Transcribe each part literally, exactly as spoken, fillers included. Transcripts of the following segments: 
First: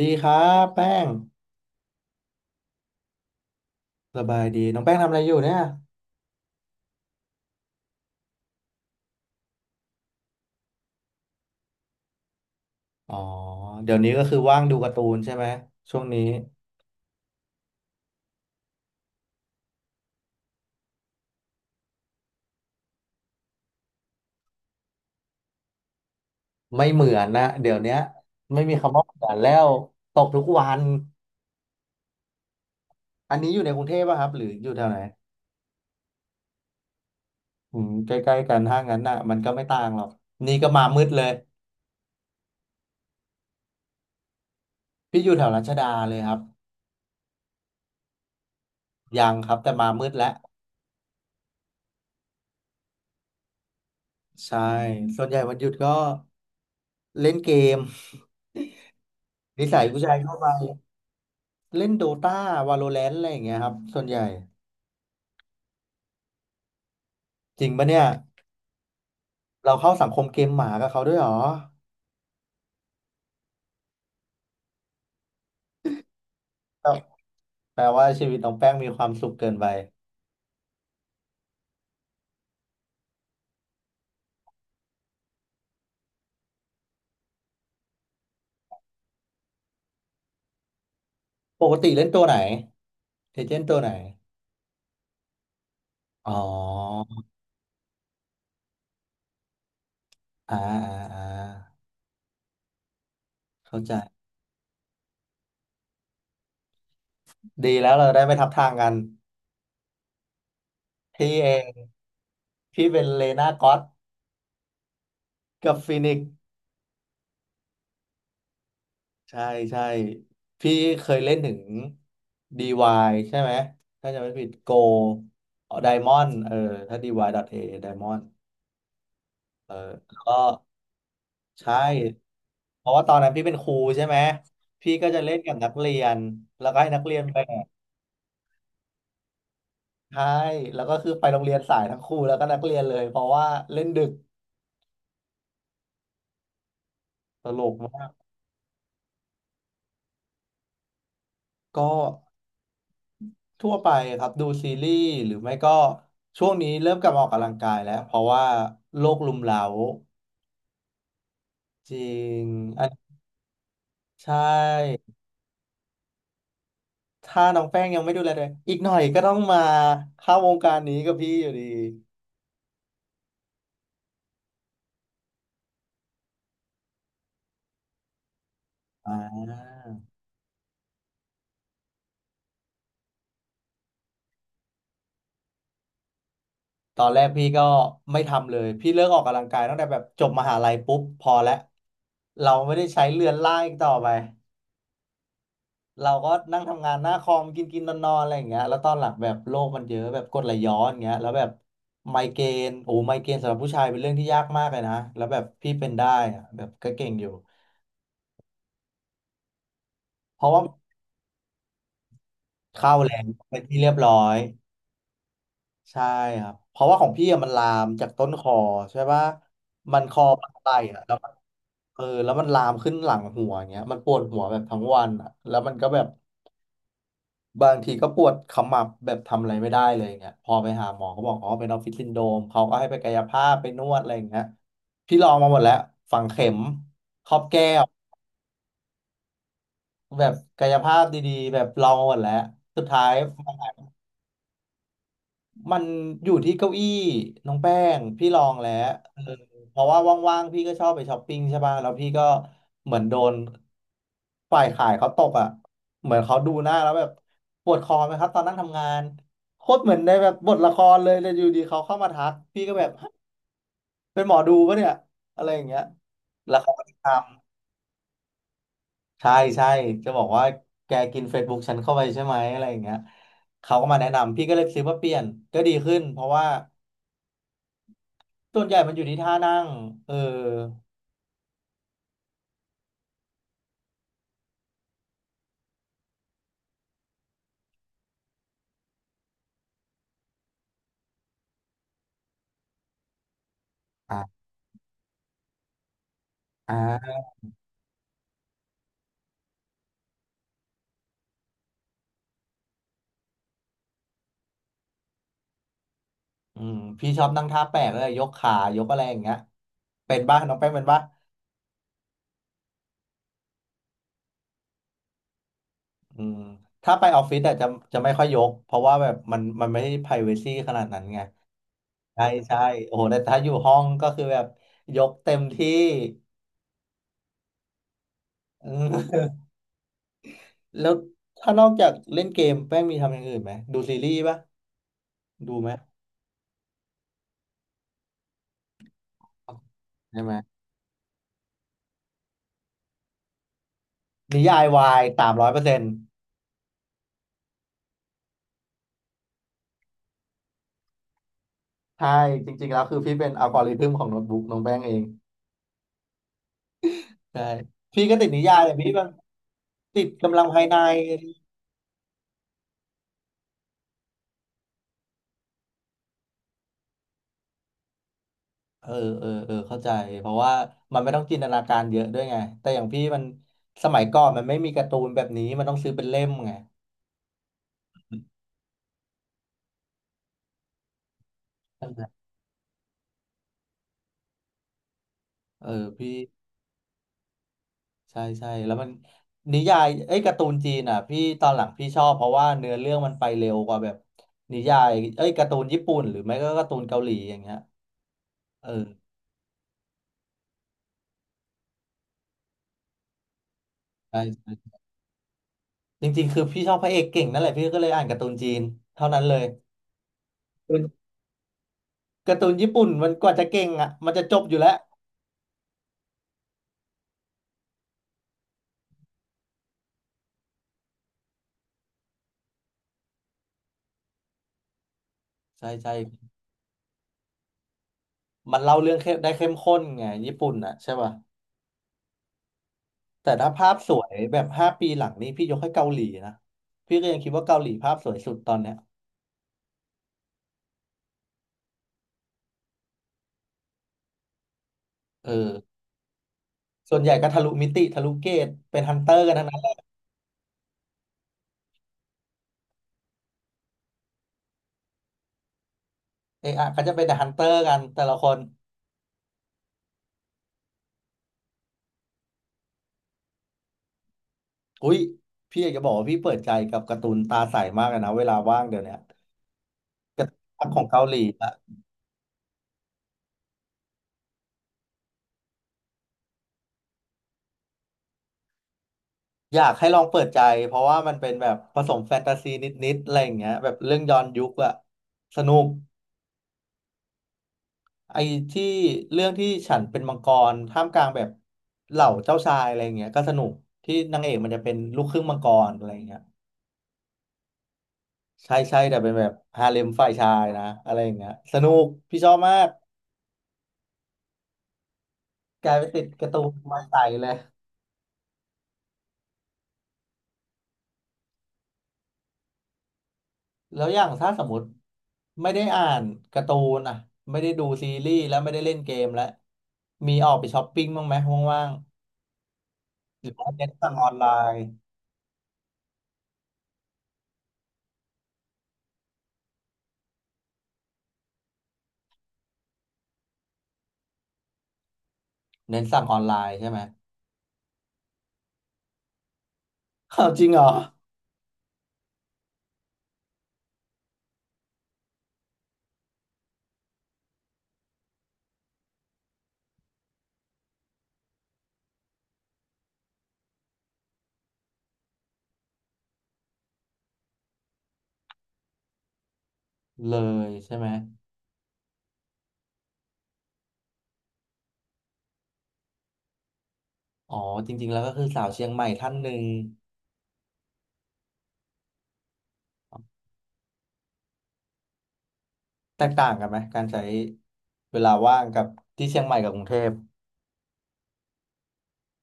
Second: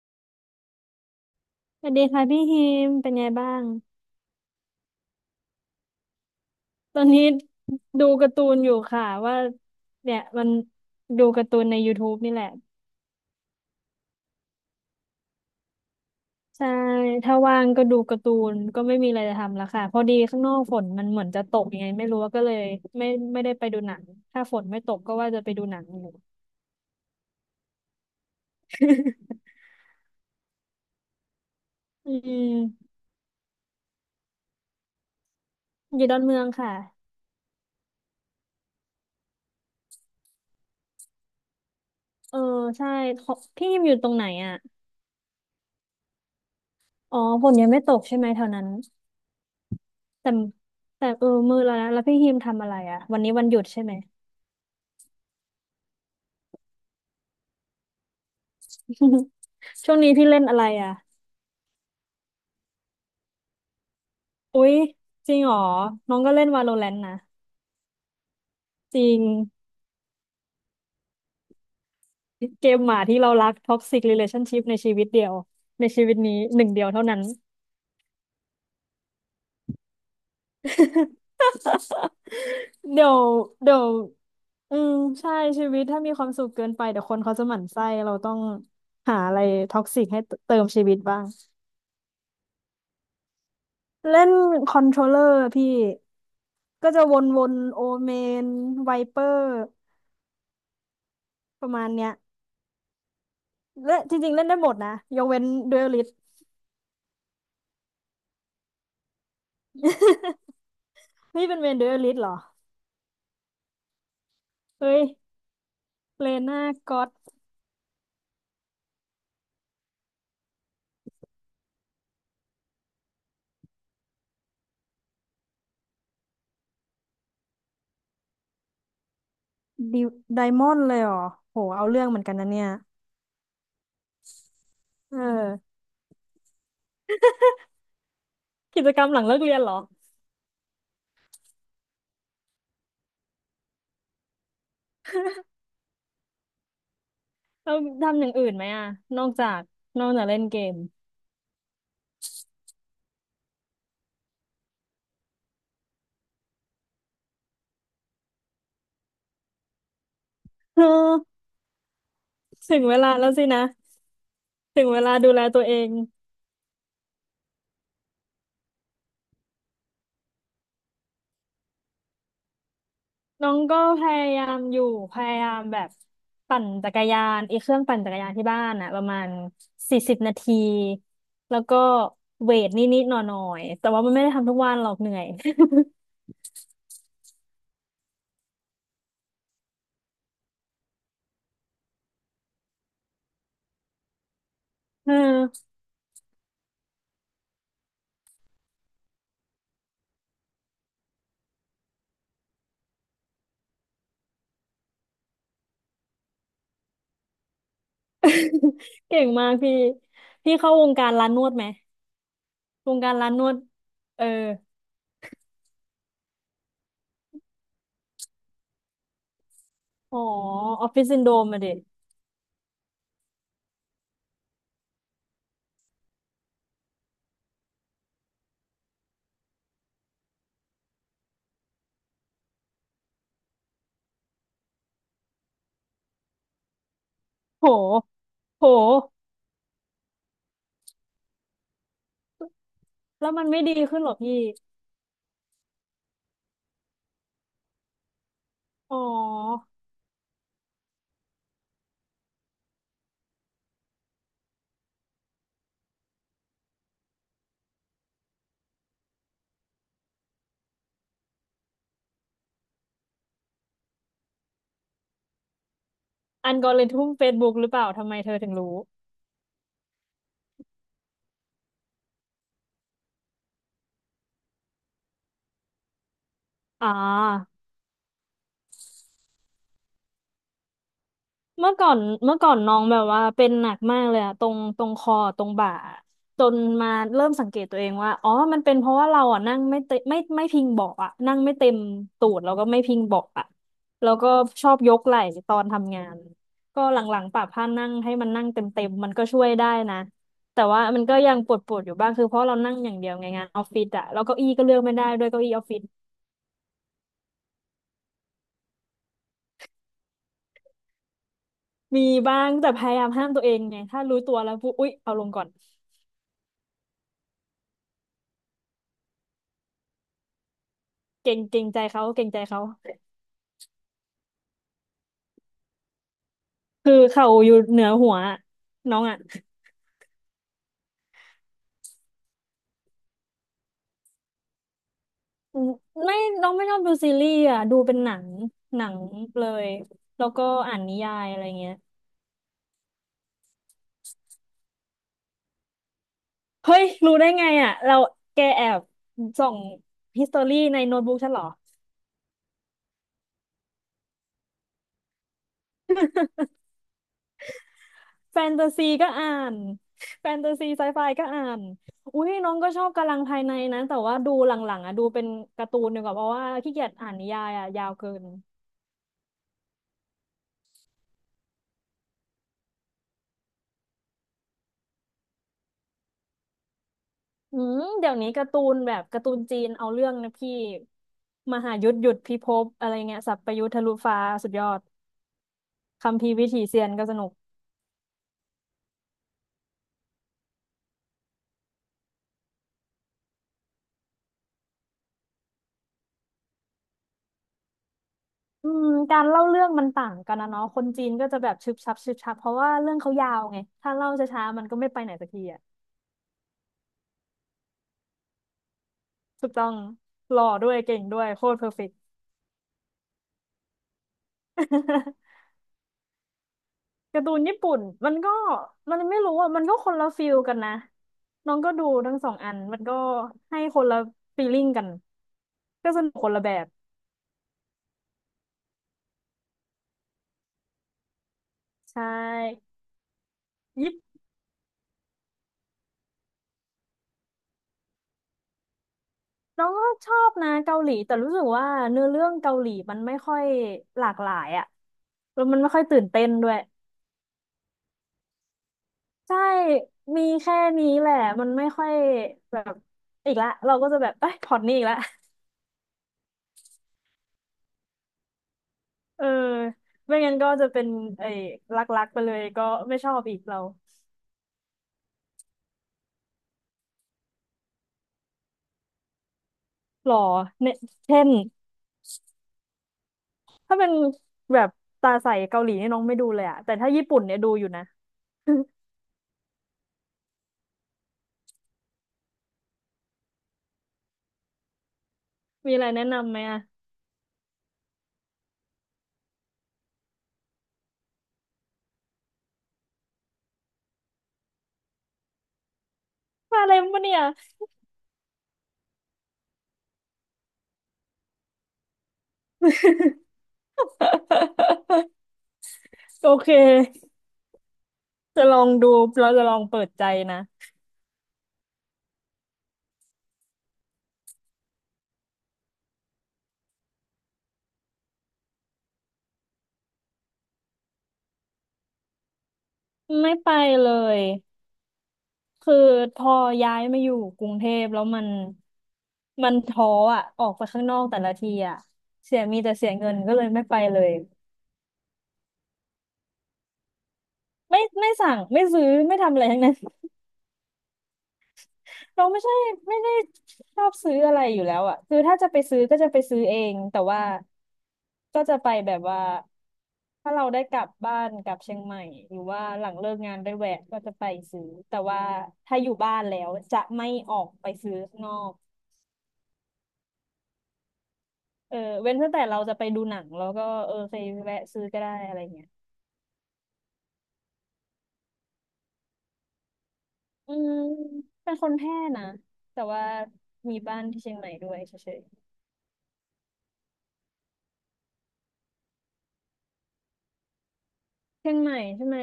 ดีครับแป้งสวัสดีค่ะพี่ฮิมเป็นไงบ้างสบายดีน้องแป้งทำอะไรอยู่เนี่ยตอนนี้ดูการ์ตูนอยู่ค่ะว่าเนี่ยมันดูการ์ตูนใน YouTube นี่แหละอ๋อเดี๋ยวนี้ก็คือว่างดูการ์ตูนใช่ไหมช่วงนี้ใช่ถ้าว่างก็ดูการ์ตูนก็ไม่มีอะไรจะทำแล้วค่ะพอดีข้างนอกฝนมันเหมือนจะตกยังไงไม่รู้ก็เลยไม่ไม่ได้ไปดูหนังถ้าฝนไม่ตกก็ว่าจะไปดูหนังอยู่ ไม่เหมือนนะเดี๋ยวเนี้ยไม่มีคำว่าเหมือน แล้วตกทุกวันอืมอันนี้อยู่ในกรุงเทพป่ะครับหรืออยู่แถวไหนอยู่ดอนเมืองค่ะอืมใกล้ๆกันถ้างั้นน่ะมันก็ไม่ต่างหรอกนี่ก็มามืดเลยเออใช่ขอพี่ฮิมอยู่ตรงไหนอ่ะพี่อยู่แถวรัชดาเลยครับอ๋อฝนยังไม่ตกใช่ไหมแถวนั้นยังครับแต่มามืดแล้แต่วแต่เออมืดแล้วนะแล้วพี่ฮิมทำอะไรอ่ะวันนี้วันหยุดใช่ไหม ใช่ส่วนใหญ่วันหยุดก็เล่นเกม นิสัยช่วงผู้นี้ชายพี่เข้าเล่นไปอะไรอ่ะ เล่นโดตาวาโลแรนต์อะไรอย่างเงี้ยครับส่วนใหญ่อุ๊ยจริงเหรอน้องก็เล่น Valorant นะจริงปะเนี่ย จริงเราเข้าสังคมเกมหมากับเขาด้วยเหรอเกมหมาที่เรารัก Toxic Relationship ในชีวิตเดียวในชีวิตนี้หนึ่งเดียวก็เท่านั้น แปลว่าชีวิตน้องแป้งมีความสุขเกินไป เดี๋ยวเดี๋ยวอืมใช่ชีวิตถ้ามีความสุขเกินไปเดี๋ยวคนเขาจะหมั่นไส้เราต้องหาอะไรท็อกซิกให้เติมชีวิตบ้างปกติเล่นตัวไหนเอเจนต์ตัวไหน เล่นคอนโทรลเลอร์พี่อ๋อก็จะวนๆโอเมนไวเปอร์อ่าอ่าอ่าประมาณเนี้ย เข้าใจ และจริงๆเล่นได้หมดนะยกเว้นดูอลิสดีแล้วเราได้ไม่ทับทางกัน พี่นี่เอเป็นเวง นดูอลลิสเหรอพี่เป็นเลน่าก็อตเฮ้ยกับฟินิกเลซ์น่าก็อตใช่ใช่ พี่เคยเล่นถึง ดี วาย ใช่ไหม ถ้าจะไม่ผิดโกไดมอนเออถ้า dy.a ไดมอนเออดิแล้วก็ ไดมอนด์เลยเหรอโหใชเอาเรื่องเหมื่อนกันนะเนี่ยเพราะว่าตอนนั้นพี่เป็นครูใช่ไหมพี่ก็เอจะเล่นกับนักอเรียนแล้วก็ให้นักเรียนแบกกิจกรรมหลังเลิกเรียนเหรอใช่แล้วก็คือไปโรงเรียนสายทั้งครูแล้วก็นักเรียนเลยเพราะว่าเล่นดึกตลกเรามากทำอย่างอื่นไหมอะนอกจากนอกจากเล่นเกม ก็ทั่วไปครับดูซีรีส์หรือไม่ก็ช่วงนี้เริ่มกลับมาออกกำลังกายแล้วเพราะว่าโรครุมเร้า เออจริงถึงอัเวลานแล้วสินะใชถึงเว่ลาดูแลตัวเอง ถ้าน้องแป้งยังไม่ดูแลเลยอีกหน่อยก็ต้องมาเข้าวงการนี้กับพี่อยู่ดี น้องก็พยายามอยู่พยายามแบบปั่นจักรยานไอ้เครื่องปั่นจักรยานที่บ้านอะประมาณสี่สิบนาทีแล้วก็เวทนิดๆหน่อยๆแต่ว่ามันไม่ได้ทำทุกวันหรอกเหนื่อย ตอนแรกพี่ก็ไม่ทำเลยพี่เลิกออกกำลังกายตั้งแต่แบบจบมหาลัยปุ๊บพอแล้วเราไม่ได้ใช้เรือนร่างอีกต่อไป เออ เราก็นั่งทำงานหน้าคอมกินกินนอนนอนอะไรอย่างเงี้ยแล้วตอนหลังแบบโรคมันเยอะแบบกรดไหลย้อนอย่างเงี้ยแล้วแบบไมเกรนโอ้ไมเกรนสำหรับผู้ชายเป็นเรื่องที่ยากมากเลยนะแล้วแบบพี่เป็นได้อะแบบก็เก่งอยู่ เก่งมากพี่เพราะพี่ว่าเข้าวงการร้านนวดไหมวเข้างแรการงร้านนวดเป็นที่เรียบร้อเออยใช่ครับเพราะว่าของพี่อะมันลามจากต้นคอใช่ปะมันคอ๋ออปลาออฟฟิอะศแล้ว ซินโดรมอะดิเออแล้วมันลามขึ้นหลังหัวอย่างเงี้ยมันปวดหัวแบบทั้งวันอ่ะแล้วมันก็แบบบางทีก็ปวดขมับแบบทำอะไรไม่ได้เลยอย่างเงี้ยพอไปหาหมอก็บอกอ๋อเป็นออฟฟิศซินโดรมเขาก็ให้ไปกายภาพไปนวดอะไรอย่างเงี้ยพี่ลองมาหมดแล้วฝังเข็มครอบแก้โหวโหแบบกายภาพดีๆแบบลองมาหมดแล้วสุดท้าย แล้วมันไม่ดีขึ้นหรอพี่มันอยู่ที่เก้าอี้น้องแป้งพี่ลองแล้วอ๋อเออเพราะว่าว่างๆพี่ก็ชอบไปช้อปปิ้งใช่ป่ะแล้วพี่ก็เหมือนโดนฝ่ายขายเขาตกอ่ะเหมือนเขาดูหน้าแล้วแบบปวดคอไหมครับตอนนั่งทำงานโคตรเหมือนในแบบบทละครเลยแต่อยู่ดีเขาเข้ามาทักพี่ก็แบบฮะเป็นหมอดูปะเนี่ยอะไรอย่างเงี้ยอัแล้นวกอเขาก็ริททึมเฟซบุ๊กำหรือเปล่าทำไมเธอถึงรู้ใช่ใช่จะบอกว่าแกกิน Facebook ฉันเข้าไปใช่ไหมอะไรอย่างเงี้ยเขาก็มาแนะนำพี่ก็เลยซื้อมาเปลี่ยนก็ดีขึ้นเพราะว่า อ่า ส่วนใหญ่มันอยู่ที่ท่านั่งเออเมื่อก่อนเมื่อก่อนน้องแบบว่าเป็นหนักมากเลยอะตรงตรงคอตรงบ่าจนมาเริ่มสังเกตตัวเองว่าอ๋อมันเป็นเพราะว่าเราอ่ะนั่งไม่เต็มไม่ไม่พิงเบาะอ่ะนั่งไม่เต็มตูดแล้วก็ไม่พิงเบาะอ่ะแล้วก็อ่าชอบยกไหล่ตอนทำงานก็หอ่าลังๆปรับผ้านั่งให้มันนั่งเต็มๆมันก็ช่วยได้นะแต่ว่ามันก็ยังปวดๆอยู่บ้างคือเพราะเรานั่งอย่างเดียวไงงานออฟฟิศอะแล้วเก้าอี้ก็เลือกไม่ได้ด้วยเก้าอี้ออฟฟิศอืมพี่ชอบนั่งท่าแปลกเลยยกขายกอะไรอย่างเงี้ยเป็นบ้างน้องแป้งเป็นบ้างมีบ้างแต่พยายามห้ามตัวเองไงถ้ารู้ตัวแล้วปุ๊บอุ๊ยเอาลงก่อน อืมถ้าไปออฟฟิศแต่จะจะไม่ค่อยยกเพราะว่าแบบมันมันไม่ได้ privacy ขนาดนั้นไงเก่งเก่งใจเขาใช่เก่งใจใช่เขาโอ้โหแต่ถ้าอยู่ห้องก็คือแบบยกเต็มที่คือเขาอยู่เหนือหัวอะอืน้องอ่ะม แล้วถ้านอกจากเล่นเกมแป้งมีทำอย่างอื่นไหมดูซีรีส์ปะดูอืไหมมไม่น้องไม่ชอบดูซีรีส์อ่ะดูเป็นหนังหนังเลยใช่แล้วไหมก็อ่านนิยายอะไรเงี้ยนิยายวายสามร้อยเปอร์เซ็นต์ เฮ้ยรู้ได้ไงอ่ะเราแกแอบส่องฮิสตอรี่ในโน้ตบุ๊กฉันเหรอใช่จริงๆแล้วคือพี่เป็นอัลกอริทึมของโน้ตบุ๊กน้องแป้งเองใช่พี่ก็ติดแฟนินยายตาแต่ซีพี่มัก็นอ่านติดแฟกำนลังตาภายซีในไซไฟก็อ่านอุ้ยน้องก็ชอบกำลังภายในนะแต่ว่าดูหลังๆอ่ะดูเป็นการ์ตูนดีกว่าเพราะว่าขี้เกียจอ่านนิยายอ่ะยาวเกิน เออเออเออเข้าใจเพราะว่ามันไม่ต้องจินตนาการเยอะด้วยไงแต่อย่างพี่มันสมัยก่อนมันไม่มีการ์ตูนแบบนี้มันต้องซื้อเป็นเล่มไงอืมเดี๋ยวนี้การ์ตูนแบบการ์ตูนจีนเอาเรื่องนะพี่มหานั่ยุนทธแหลหยุดะพิภพอะไรเงี้ยสัพพยุทธทะลุฟ้าสุดยอดเออคัมพี่ภีร์วิถีเซียนก็สนุกใช่ใช่แล้วมันนิยายเอ้ยการ์ตูนจีนอ่ะพี่ตอนหลังพี่ชอบเพราะว่าเนื้อเรื่องมันไปเร็วกว่าแบบนิยายเอ้ยการ์ตูนญี่ปุ่นหรือไม่ก็การ์ตูนเกาหลีอย่างเงี้ยเออืมอการเล่าเรื่องมันต่างกันนะเนาะคนจีนก็จะแบบชึบชับชึบชับเพราะว่าเรื่องเขายาวไงถ้าเล่าใช่ ช้าๆมันก็ไม่ไปไหนสักทีอ่ะจริงๆคือพี่ชอบพระเอกเก่งนั่นแหละพี่ก็เลยอ่านการ์ตูนจีนเท่านั้นเลยถูกต้องหล่อด้วยเก่งด้วยโคตรเพอร์เฟกต์ การ์ตูนการ์ตูนญี่ปุ่นมันกว่าจะเก่งอ่ะมันจะจบอยู่แล้ว การ์ตูนญี่ปุ่นมันก็มันไม่รู้อ่ะมันก็คนละฟีลกันนะน้องก็ดูทั้งสองอันมันก็ให้คนละฟีลลิ่งกันใช่ก็ใช่สนุกคนละแบบ มันเล่าเรื่องเข้มได้เข้มข้นไงญี่ปุ่นอ่ะใช่ป่ะใช่แต่ถ้าภาพสญี่วยปุ่นแบบห้าปีหลังนี้พี่ยกให้เกาหลีนะพี่ก็ยังคิดว่าเกาหลีภาพสวยสุดตอนเนี้ยน้องก็ชอบนะเกาหลีแต่รู้สึกว่าเนื้อเรื่องเกาหลีมันไม่ค่อยหลากหลายอะเอแล้วอมันไม่ค่อยตื่นเต้นด้วยส่วนใหญ่ก็ทะลุมิติทะลุเกตเป็นฮันเตอร์กันใช่ทั้งนั้นมีแค่นี้แหละมันไม่ค่อยแบบอีกละเราก็จะแบบเอ้ยพล็อตนี้อีกละเอะอะก็จะเป็นแต่ฮันเตอร์กันแต่ละคนเออไม่งั้นก็จะเป็นไอ้รักๆไปเลยก็ไม่ชอบอีกเราอุ้ยพี่อยากจะบอกว่าพี่เปิดใจกับการ์ตูนตาใสมากเลยนะเวลาว่างเดี๋ยวเนี้ยหล่อภาคเนี่ขยองเกาหลีเช่นอะ ถ้าเป็นแบบตาใสเกาหลีเนี่ยน้องไม่ดูเลยอะแต่ถ้าญี่ปุ่นเนี่ยดูอยู่นะ อยากให้ลองเปิดใจเพราะว่ามันเป็นแบบผสมแฟนตาซีนิดๆอะไรอย่างเงี้ยแบบเรื่องย้อนยุคอะสนุก มีอะไรแนะนำไหมอะไอ้ที่เรื่องที่ฉันเป็นมังกรท่ามกลางแบบเหล่าเจ้าชายอะไรอย่างเงี้ยก็สนุกที่นางเอกมันจะเป็นลูกครึ่งมังกรอะไรอย่างเงี้ยมาอะไรมาเนี่ย ใช่ใช่แต่เป็นแบบฮาเร็มฝ่ายชายนะอะไรอย่างเงี้ยสนุกพี่ชอบมากกลายเป็นติด กาโอร์ตูเค นมาใส่เลย จะลองดูเราจะลองเปิดใจนะแล้วอย่างถ้าสมมติไม่ได้อ่านการ์ตูนอ่ะไม่ได้ดูซีรีส์แล้วไม่ได้เล่นเกมแล้วมีออกไปช้อปปิ้งบ้างไหมว่างๆหรืไม่อว่าไปเน้นเลสั่งออนยไลน์คือพอย้ายมาอยู่กรุงเทพแล้วมันมันท้ออ่ะออกไปข้างนอกแต่ละทีอ่ะเสียมีแต่เสียเงินก็เลยไม่ไปเลยเน้นสั่งออนไลน์ใช่ไหมไม่ไม่สั่งไม่ซื้อไม่ทำอะไรทั้งนั้น อ้าวจริงเหรอเราไม่ใช่ไม่ได้ชอบซื้ออะไรอยู่แล้วอ่ะคือถ้าจะไปซื้อก็จะไปซื้อเองแต่ว่าก็จะไปแบบว่าถ้าเราได้กลับบ้านกลับเชียงใหม่หรือว่าหลังเลิกงานได้แวะก็จะไปซื้อแต่ว่าถ้าอยู่บ้านแล้วจะไม่ออกไปซื้อข้างนอกเลยใช่ไหมเออเว้นตั้งแต่เราจะไปดูหนังแล้วก็เออไปแวะซื้อก็ได้อะไรเงี้ยอ๋อจริงๆแล้วก็คือสาวเชียงใหม่ท่านหนึ่งอืมเป็นคนแพร่นะแต่ว่ามีบ้านที่เชียงใหม่ด้วยเฉย แตกต่างกันไหมการใช้เวลาว่างกับที่เชียงใหม่กับกรุงเทพเชียงใหม่ใช่ไหม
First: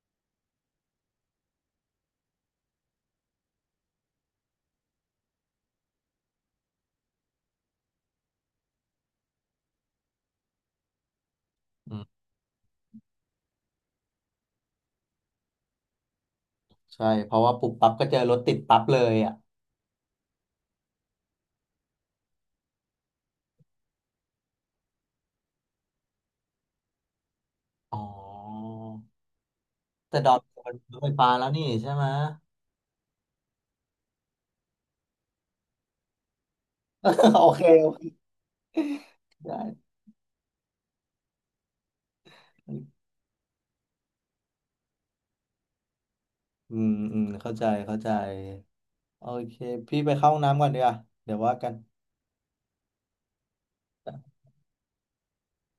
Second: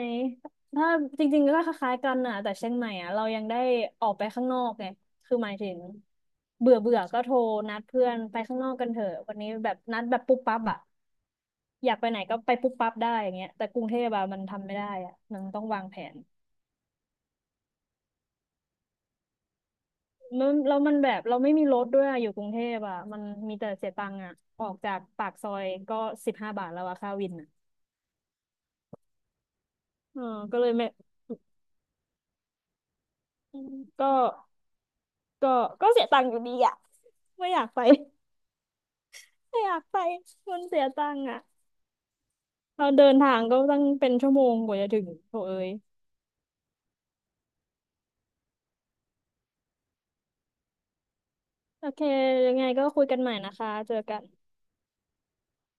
ถ้าจริงๆก็คล้ายๆกันน่ะแต่เชียงใหม่อ่ะเรายังได้ออกไปข้างนอกไงคือหมายถึงเบื่อเบื่อก็โทรนัดเพื่อนไปข้างนอกกันเถอะวันนี้แบบนัดแบบปุ๊บปั๊บอ่ะออืยากไปไหนมก็ไปปุ๊บปั๊บได้อย่างเงี้ยแต่กรุงเทพอะมันทำไม่ได้อ่ะมันต้องวางแผนใช่เพราะว่าปุ๊บปั๊บก็เจอรถติดปั๊บเลยอ่ะมันแล้วมันแบบเราไม่มีรถด้วยอะอยู่กรุงเทพอ่ะมันมีแต่เสียตังค์อ่ะออกจากปากซอยก็สิบห้าบาทแล้วอะค่าวินอ่ะอ๋อแต่เออดอนก็เลเป็ยนไม่รถไฟฟ้าแล้วนี่ใช่ไหม ก็ก็ก็เสียตังค์อยู่ดีอ่ะ โอไม่อเคยากไป โอเคได้ ไม่อยากไปมันเสียตังค์อ่ะอืเรามเดินทางก็ตั้งเป็นชั่วโมงกว่าจะถึงโถเอ้ยอืมเข้าใจเข้าใจโอเคพี่ไปเข้าห้องน้ำก่อนดีกว่าเดี๋ยวว่ากันโอเคยังไงก็คุยกันใหม่นะคะเจอกัน